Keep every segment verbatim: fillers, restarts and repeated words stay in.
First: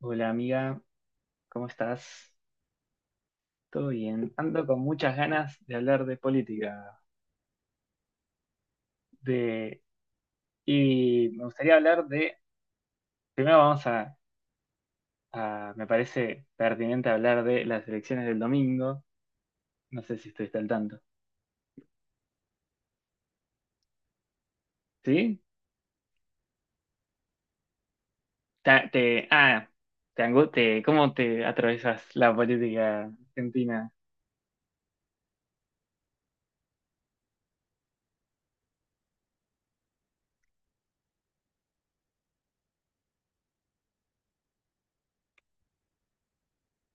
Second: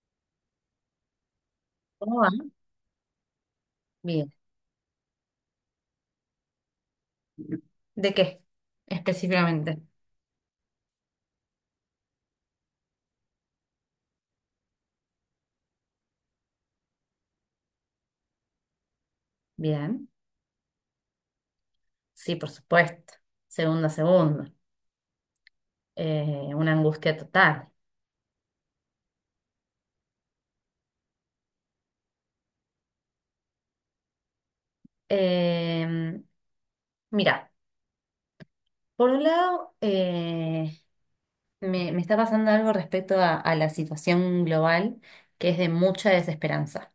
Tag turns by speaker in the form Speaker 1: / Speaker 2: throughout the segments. Speaker 1: Hola amiga, ¿cómo estás?
Speaker 2: ¿Cómo va?
Speaker 1: ¿Todo bien?
Speaker 2: Bien.
Speaker 1: Ando con muchas ganas de hablar de política,
Speaker 2: ¿De qué específicamente?
Speaker 1: de... y me gustaría hablar de. Primero vamos a, a- Me parece pertinente hablar de las elecciones del domingo. No
Speaker 2: Bien.
Speaker 1: sé si estuviste al tanto.
Speaker 2: Sí, por supuesto. Segundo a segundo.
Speaker 1: ¿Sí?
Speaker 2: Eh, una angustia total.
Speaker 1: Ta- te... Ah, te angu- te- ¿Cómo te atravesas la política argentina?
Speaker 2: Eh, Mira, por un lado, eh, me, me está pasando algo respecto a, a la situación global que es de mucha desesperanza.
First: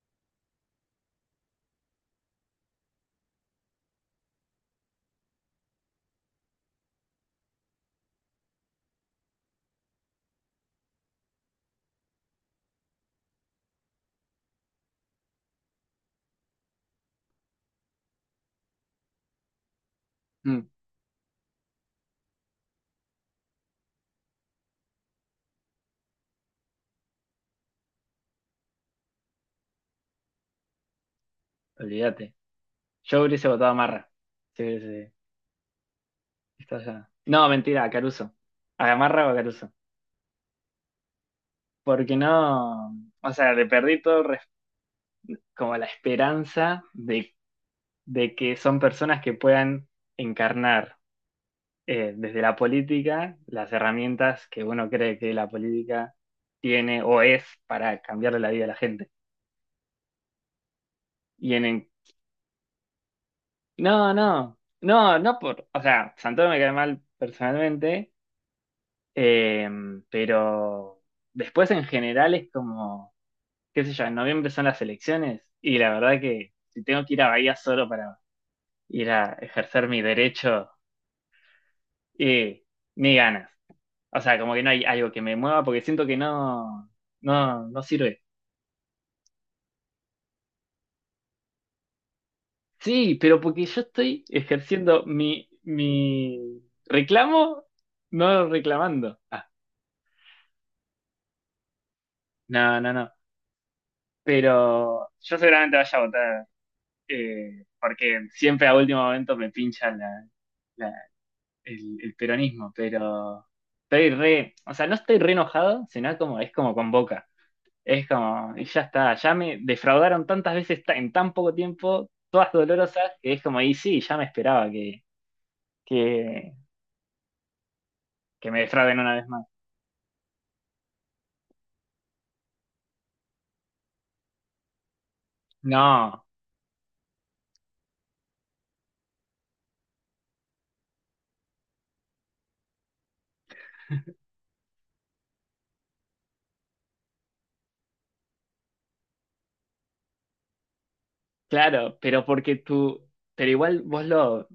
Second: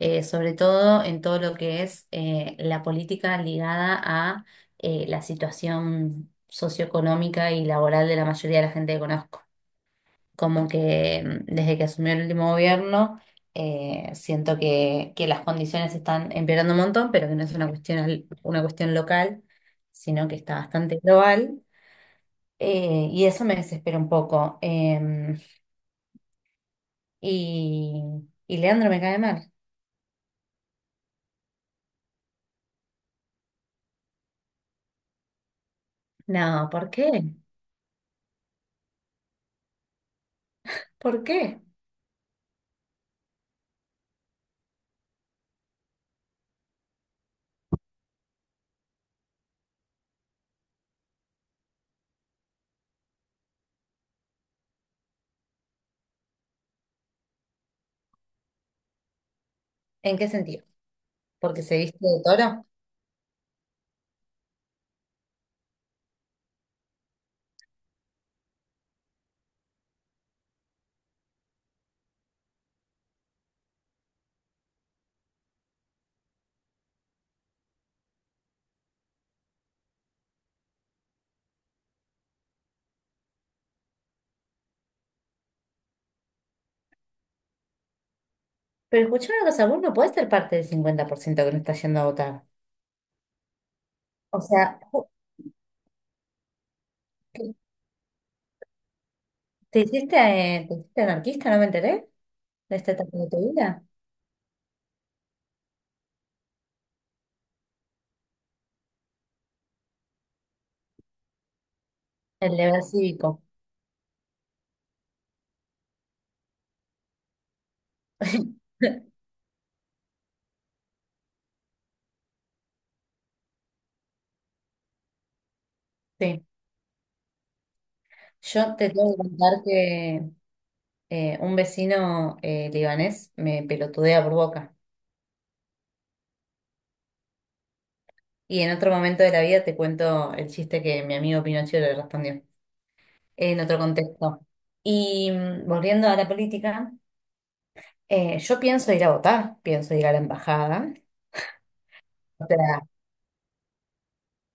Speaker 2: Eh, sobre todo en todo lo que es eh, la política ligada a eh, la situación socioeconómica y laboral de la mayoría de la gente que conozco. Como que mm, desde que asumió el último gobierno, eh, siento que, que las condiciones están empeorando un montón, pero que no es una cuestión, al- una cuestión local, sino que está
Speaker 1: Mm,
Speaker 2: bastante global. Eh, y eso me desespera un poco. Em, y, y Leandro me cae mal.
Speaker 1: Olvídate. Yo hubiese votado a Marra. Sí, sí,
Speaker 2: No,
Speaker 1: estás
Speaker 2: ¿por
Speaker 1: allá.
Speaker 2: qué?
Speaker 1: No, mentira, a Caruso. ¿A Marra o a Caruso?
Speaker 2: ¿Por qué?
Speaker 1: Porque no, o sea, le perdí todo res- como la esperanza de, de que son personas que puedan encarnar, eh, desde la política, las herramientas que uno cree que la política tiene o es para cambiarle la vida a la gente.
Speaker 2: ¿En qué sentido?
Speaker 1: Y
Speaker 2: ¿Porque
Speaker 1: en,
Speaker 2: se
Speaker 1: en-
Speaker 2: viste de toro?
Speaker 1: no, no, no, no por, o sea, Santoro me cae mal personalmente, eh, pero después en general es como, qué sé yo, en noviembre son las elecciones y la verdad que si tengo que ir a Bahía solo para ir a ejercer mi derecho y mis ganas. O sea, como que no hay algo que me mueva porque siento que no, no, no sirve.
Speaker 2: Pero escuchá una cosa, vos no podés ser parte del cincuenta por ciento que no está yendo a votar.
Speaker 1: Sí, pero porque yo estoy
Speaker 2: O sea,
Speaker 1: ejerciendo
Speaker 2: ju-
Speaker 1: mi, mi
Speaker 2: ¿te
Speaker 1: reclamo, no reclamando. Ah,
Speaker 2: te hiciste, eh, te hiciste anarquista? ¿No me enteré? ¿De
Speaker 1: no,
Speaker 2: esta
Speaker 1: no, no.
Speaker 2: etapa de tu vida?
Speaker 1: Pero yo seguramente vaya a votar, eh, porque siempre a último momento me pincha la, la- el, el
Speaker 2: El
Speaker 1: peronismo,
Speaker 2: deber cívico.
Speaker 1: pero estoy re, o sea, no estoy re enojado, sino como es como con Boca. Es como, y ya está, ya me defraudaron tantas veces ta- en tan poco tiempo, todas dolorosas, que es como, y sí, ya me esperaba que,
Speaker 2: Sí.
Speaker 1: que, que, me
Speaker 2: Yo te
Speaker 1: defrauden
Speaker 2: tengo
Speaker 1: una
Speaker 2: que
Speaker 1: vez más.
Speaker 2: contar que eh, un vecino eh, libanés me pelotudea por boca.
Speaker 1: No,
Speaker 2: Y en otro momento de la vida te cuento el chiste que mi amigo Pinocho le respondió, en otro contexto. Y mm, volviendo a la política, eh, yo pienso ir a votar, pienso ir a la embajada.
Speaker 1: claro, pero
Speaker 2: O
Speaker 1: porque
Speaker 2: sea,
Speaker 1: tú, pero igual vos lo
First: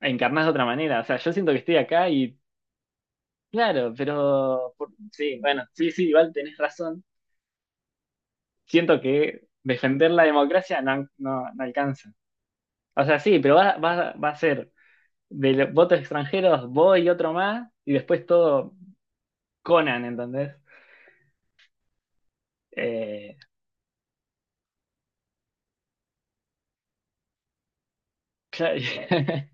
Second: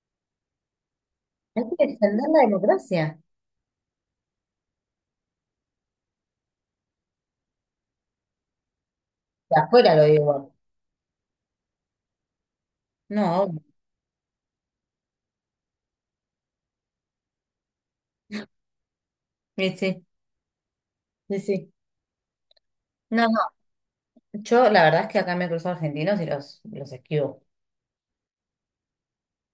Speaker 1: encarnás de otra manera, o sea, yo siento que
Speaker 2: hay
Speaker 1: estoy
Speaker 2: que
Speaker 1: acá
Speaker 2: defender
Speaker 1: y,
Speaker 2: la democracia.
Speaker 1: claro, pero, por- sí, bueno, sí, sí, igual tenés razón. Siento que
Speaker 2: De afuera lo
Speaker 1: defender la
Speaker 2: digo.
Speaker 1: democracia no, no, no alcanza. O sea, sí,
Speaker 2: No,
Speaker 1: pero
Speaker 2: obvio.
Speaker 1: va, va, va a ser de los votos extranjeros, vos y otro más, y después todo
Speaker 2: Sí,
Speaker 1: Conan,
Speaker 2: sí,
Speaker 1: ¿entendés?
Speaker 2: sí, sí. No,
Speaker 1: Eh,
Speaker 2: yo, la verdad es que acá me cruzo argentinos y los, los esquivo.
Speaker 1: claro,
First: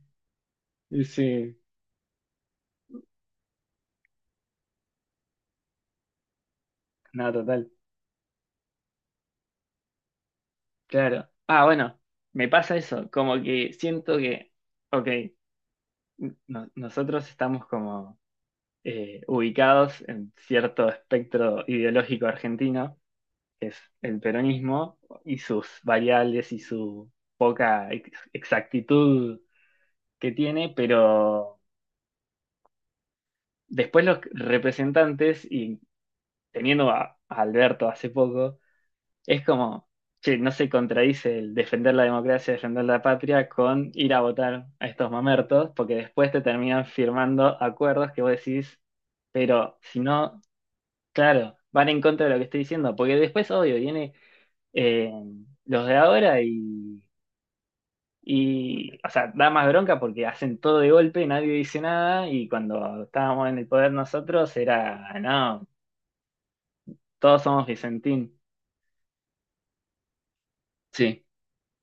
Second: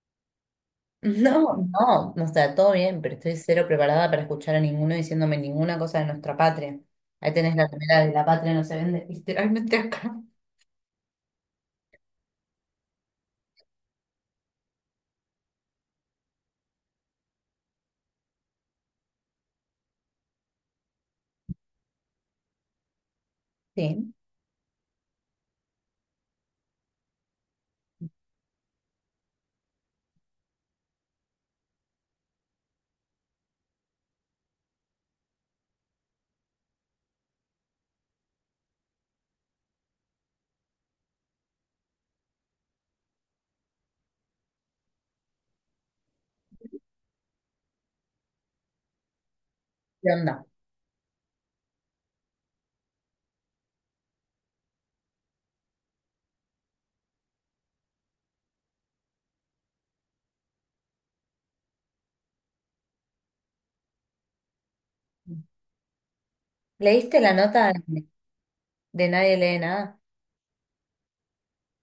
Speaker 1: y sí,
Speaker 2: No. No, no está todo bien, pero estoy cero preparada para escuchar a ninguno diciéndome ninguna cosa de nuestra patria.
Speaker 1: no,
Speaker 2: Ahí tenés la
Speaker 1: total,
Speaker 2: primera de la patria no se vende, literalmente acá.
Speaker 1: claro. Ah, bueno, me pasa eso, como que siento que, ok, no- nosotros estamos como, eh, ubicados en cierto espectro ideológico argentino, que es
Speaker 2: Sí,
Speaker 1: el peronismo, y sus variables y su poca ex- exactitud que tiene, pero después los representantes, y teniendo a a Alberto hace poco. Es como, che, no se contradice el defender la democracia, defender la patria con ir a votar a estos mamertos, porque después te terminan firmando acuerdos que vos decís, pero si
Speaker 2: ¿qué
Speaker 1: no,
Speaker 2: onda?
Speaker 1: claro, van en contra de lo que estoy diciendo, porque después, obvio, viene, eh, los de ahora y, y, o sea, da más bronca porque hacen todo de golpe, nadie dice nada, y cuando estábamos en el poder nosotros era, no,
Speaker 2: ¿Leíste la
Speaker 1: todos somos
Speaker 2: nota de,
Speaker 1: Vicentín.
Speaker 2: de Nadie lee nada?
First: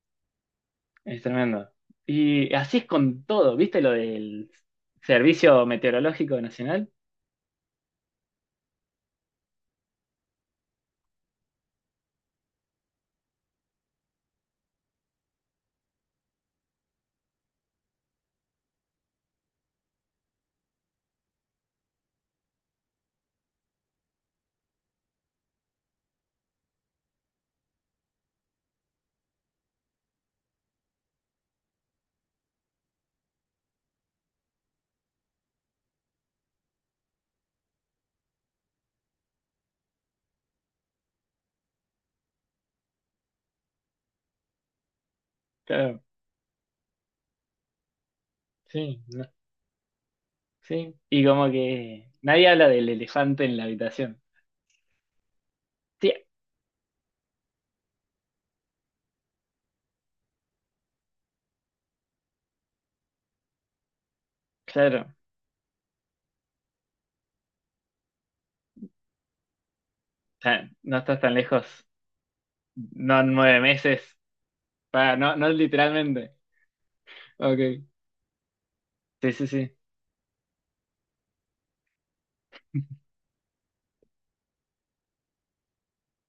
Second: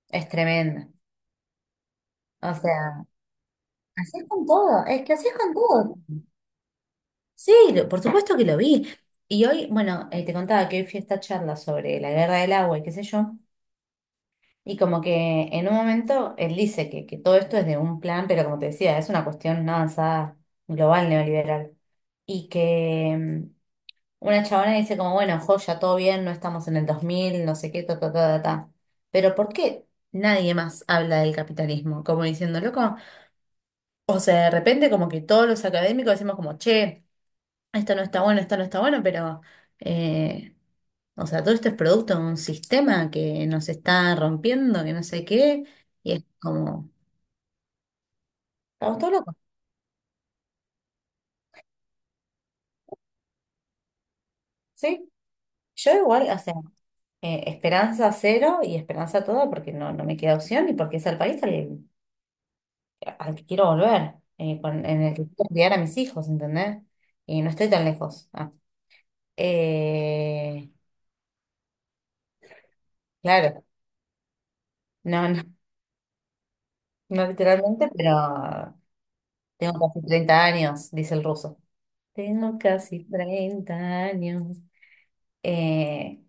Speaker 2: Es tremenda.
Speaker 1: Es tremendo. Y
Speaker 2: O
Speaker 1: así es
Speaker 2: sea,
Speaker 1: con todo, ¿viste lo
Speaker 2: así es con
Speaker 1: del
Speaker 2: todo, es que así es con
Speaker 1: Servicio
Speaker 2: todo.
Speaker 1: Meteorológico Nacional?
Speaker 2: Sí, lo- por supuesto que lo vi. Y hoy, bueno, eh, te contaba que hoy fui a esta charla sobre la guerra del agua y qué sé yo. Y como que en un momento él dice que, que todo esto es de un plan, pero como te decía, es una cuestión una avanzada global neoliberal. Y que mm, una chabona dice como, bueno, joya, todo bien, no estamos en el dos mil, no sé qué, ta, ta, ta, ta, ta". Pero ¿por qué nadie más habla del capitalismo? Como diciendo, loco, o sea, de repente como que todos los académicos decimos como, che, esto no está bueno, esto no está bueno, pero... eh, o sea, todo esto es producto de un sistema que nos está rompiendo, que no sé qué,
Speaker 1: Claro,
Speaker 2: y es como, estamos
Speaker 1: sí,
Speaker 2: todos
Speaker 1: no-
Speaker 2: locos,
Speaker 1: sí. Y como que nadie habla del elefante en la habitación.
Speaker 2: ¿sí? Yo
Speaker 1: Sí,
Speaker 2: igual, o sea, eh, esperanza cero y esperanza toda porque no, no me queda opción y porque es el país al, al que quiero volver, eh, con- en el
Speaker 1: claro.
Speaker 2: que quiero criar a mis hijos, ¿entendés? Y no estoy tan lejos. Ah,
Speaker 1: O sea,
Speaker 2: eh,
Speaker 1: no estás tan lejos. No en nueve
Speaker 2: claro,
Speaker 1: meses. Pa,
Speaker 2: no,
Speaker 1: no,
Speaker 2: no,
Speaker 1: no literalmente.
Speaker 2: no
Speaker 1: Ok.
Speaker 2: literalmente, pero
Speaker 1: Sí, sí, sí.
Speaker 2: tengo casi treinta años, dice el ruso. Tengo casi treinta años. Eh,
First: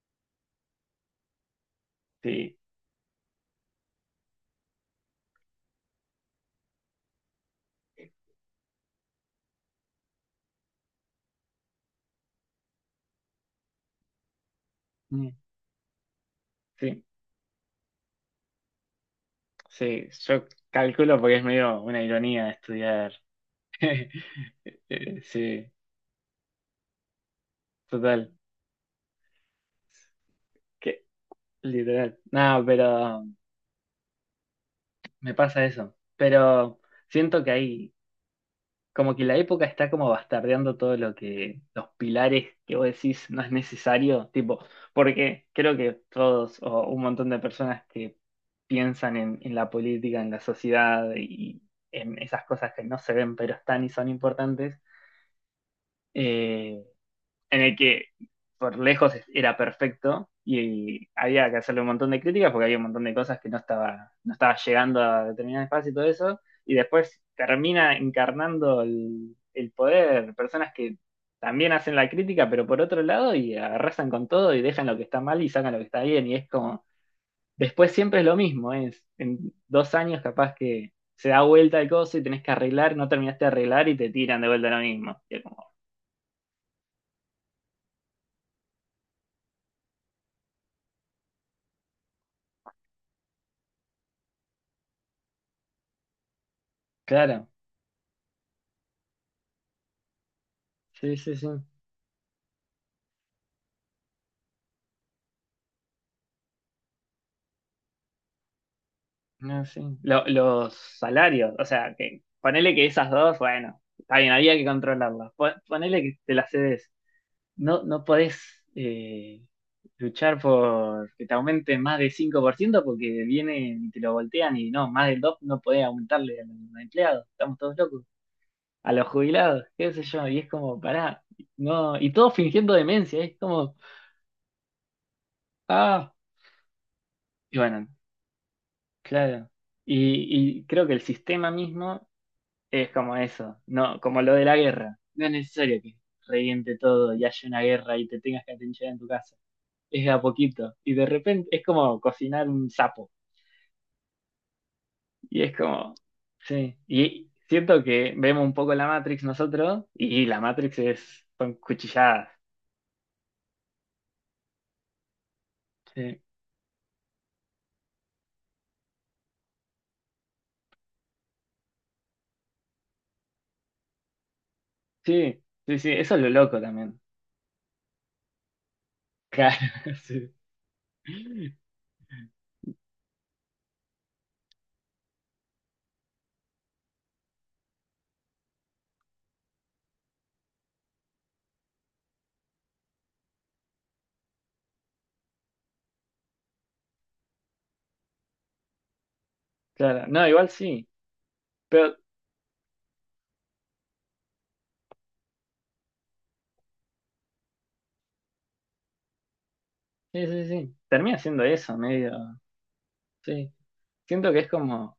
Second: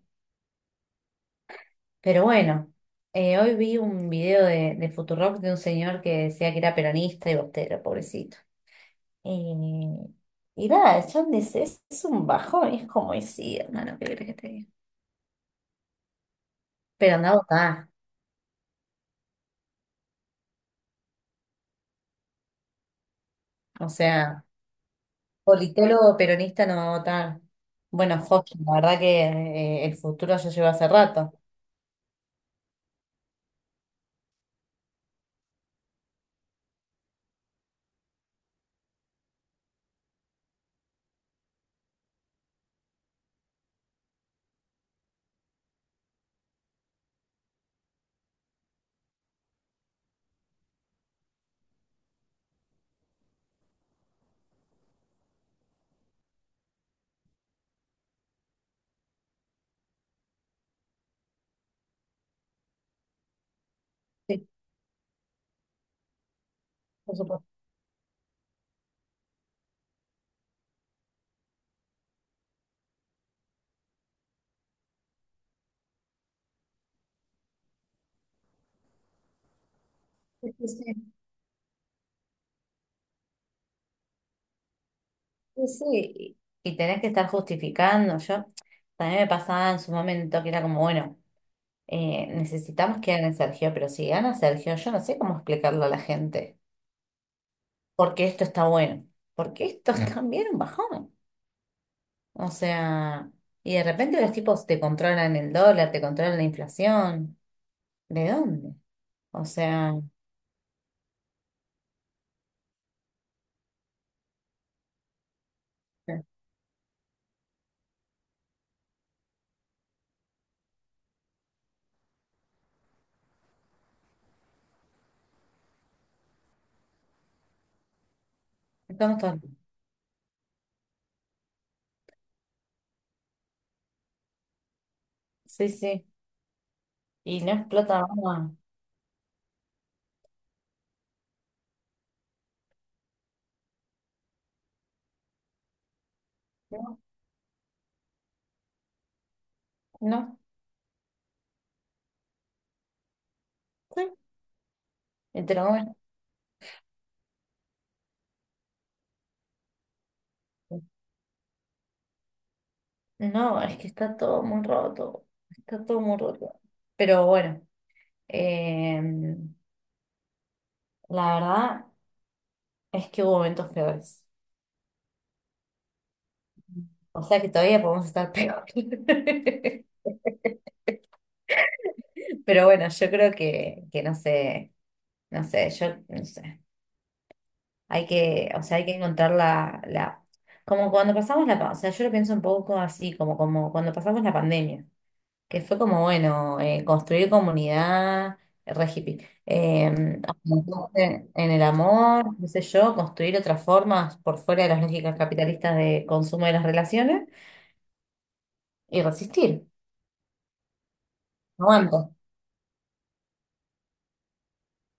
Speaker 2: Pero
Speaker 1: Sí.
Speaker 2: bueno, eh, hoy vi un video de, de Futurock de un señor que decía que era peronista y bostero, pobrecito. Eh, y nada, yo es, es es un bajón, es como decía, hermano, ¿qué crees que te diga?
Speaker 1: Mm, sí,
Speaker 2: Pero anda a votar,
Speaker 1: sí. Yo calculo porque es medio una ironía estudiar.
Speaker 2: o sea,
Speaker 1: Eh, Sí,
Speaker 2: politólogo peronista no va a votar. Bueno,
Speaker 1: total.
Speaker 2: Joaquín, la verdad que eh, el futuro ya lleva hace
Speaker 1: Que
Speaker 2: rato.
Speaker 1: literal. No, pero me pasa eso. Pero siento que ahí, como que la época está como bastardeando todo lo que, los pilares que vos decís no es necesario, tipo, porque creo que todos o un montón de personas que piensan en, en la política, en la sociedad y en esas cosas que no se ven pero están y son importantes, eh, en el que por lejos era perfecto y había que hacerle un montón de críticas porque había un montón de cosas que no estaba, no
Speaker 2: Sí,
Speaker 1: estaba llegando a determinado espacio y todo eso, y
Speaker 2: por
Speaker 1: después
Speaker 2: supuesto.
Speaker 1: termina encarnando el, el poder, personas que también hacen la crítica, pero por otro lado, y arrasan con todo y dejan lo que está mal y sacan lo que está bien, y es como, después siempre es lo mismo, ¿eh? Es en dos años
Speaker 2: Sí,
Speaker 1: capaz
Speaker 2: sí,
Speaker 1: que
Speaker 2: sí,
Speaker 1: se da vuelta el coso y tenés que arreglar, no terminaste de arreglar y te tiran de vuelta lo mismo. Y es
Speaker 2: sí,
Speaker 1: como,
Speaker 2: sí. Y y tenés que estar justificando. Yo también me pasaba en su momento que era como, bueno. Eh, necesitamos que gane Sergio, pero si gana Sergio, yo no sé cómo explicarlo a la gente.
Speaker 1: claro,
Speaker 2: Porque esto está bueno. Porque esto es también un bajón.
Speaker 1: sí, sí, sí.
Speaker 2: O sea, y de repente los tipos te controlan el dólar, te controlan la inflación. ¿De dónde? O
Speaker 1: No, sí.
Speaker 2: sea,
Speaker 1: Lo- los salarios, o sea, que ponele que esas dos, bueno, está bien, había que controlarlas. Po- Ponele que te las cedes. No, no podés, eh, luchar por que te aumenten más del cinco por ciento porque vienen y te lo voltean y no, más del dos no podés aumentarle a los empleados. Estamos todos locos. A los
Speaker 2: estamos todos-
Speaker 1: jubilados, qué sé yo. Y es como, pará, no, y todos fingiendo demencia, es como,
Speaker 2: sí, sí.
Speaker 1: ah,
Speaker 2: Y no
Speaker 1: y bueno,
Speaker 2: explota más.
Speaker 1: claro. Y, y creo que el sistema mismo es como eso, no, como lo de la guerra. No es necesario que reviente
Speaker 2: No,
Speaker 1: todo y haya una guerra y te tengas que atinchar en tu casa. Es de a
Speaker 2: no.
Speaker 1: poquito. Y de repente es como cocinar un sapo.
Speaker 2: Sí.
Speaker 1: Y
Speaker 2: Y
Speaker 1: es
Speaker 2: te lo comes.
Speaker 1: como, sí. Y siento que vemos un poco la Matrix nosotros y la Matrix es, son cuchilladas.
Speaker 2: No, es que está todo muy roto. Está todo muy
Speaker 1: Sí,
Speaker 2: roto. Pero bueno, eh, la verdad. Es que hubo momentos peores.
Speaker 1: sí, sí, sí, eso es lo loco también.
Speaker 2: O sea que todavía podemos estar peor.
Speaker 1: Claro, sí.
Speaker 2: Pero bueno, yo creo que, que no sé, no sé, yo no sé. Hay que, o sea, hay que encontrar la, la, como cuando pasamos la, pa- o sea, yo lo pienso un poco así, como, como cuando pasamos la pandemia, que fue como, bueno, eh, construir comunidad, re hippie,
Speaker 1: Claro,
Speaker 2: eh,
Speaker 1: no, igual sí.
Speaker 2: afianzarse en el
Speaker 1: Pero,
Speaker 2: amor, qué sé yo, construir otras formas por fuera de las lógicas capitalistas de consumo de las relaciones y resistir.
Speaker 1: sí, sí, sí. Termina siendo eso,
Speaker 2: Aguanta.
Speaker 1: medio. Sí. Siento que es como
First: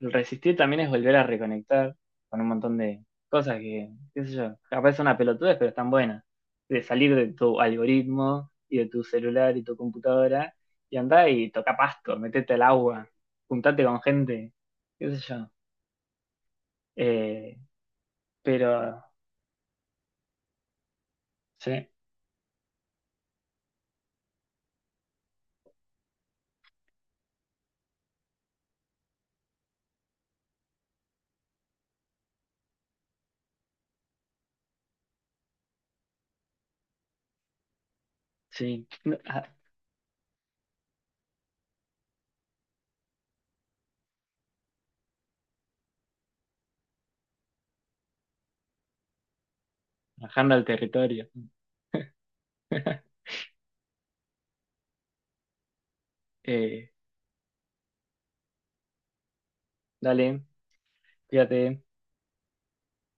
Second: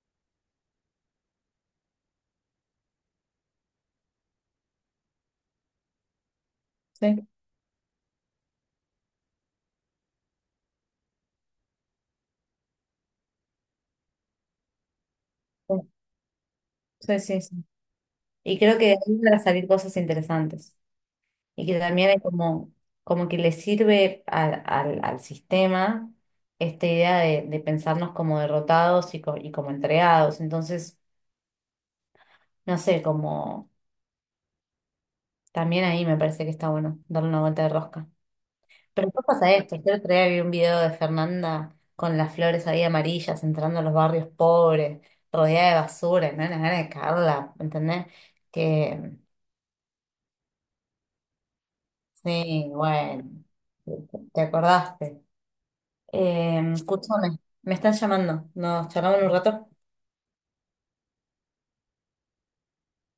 Speaker 1: el resistir también es volver a reconectar con un montón de cosas que, qué sé yo, capaz son una pelotudez, pero están buenas. De salir
Speaker 2: Sí,
Speaker 1: de tu algoritmo y de tu celular y tu computadora y andá y toca pasto, metete al agua, juntate con gente, qué sé yo.
Speaker 2: sí, sí,
Speaker 1: Eh,
Speaker 2: sí. Y creo que de
Speaker 1: pero,
Speaker 2: ahí van a salir cosas interesantes. Y que
Speaker 1: sí,
Speaker 2: también es como, como que le sirve al, al, al sistema esta idea de, de pensarnos como derrotados y, co- y como entregados. Entonces, no sé, como también ahí me parece que está bueno darle una vuelta de rosca.
Speaker 1: sí,
Speaker 2: Pero después pasa esto. Yo otro día vi un video de Fernanda con las flores ahí amarillas entrando a los barrios pobres, rodeada de basura, y me dan ganas de cagarla, ¿entendés? Que
Speaker 1: bajando al territorio.
Speaker 2: sí, bueno, te acordaste. Eh,
Speaker 1: Eh,
Speaker 2: escúchame, me están llamando. Nos charlamos en un rato.
Speaker 1: Dale, cuídate.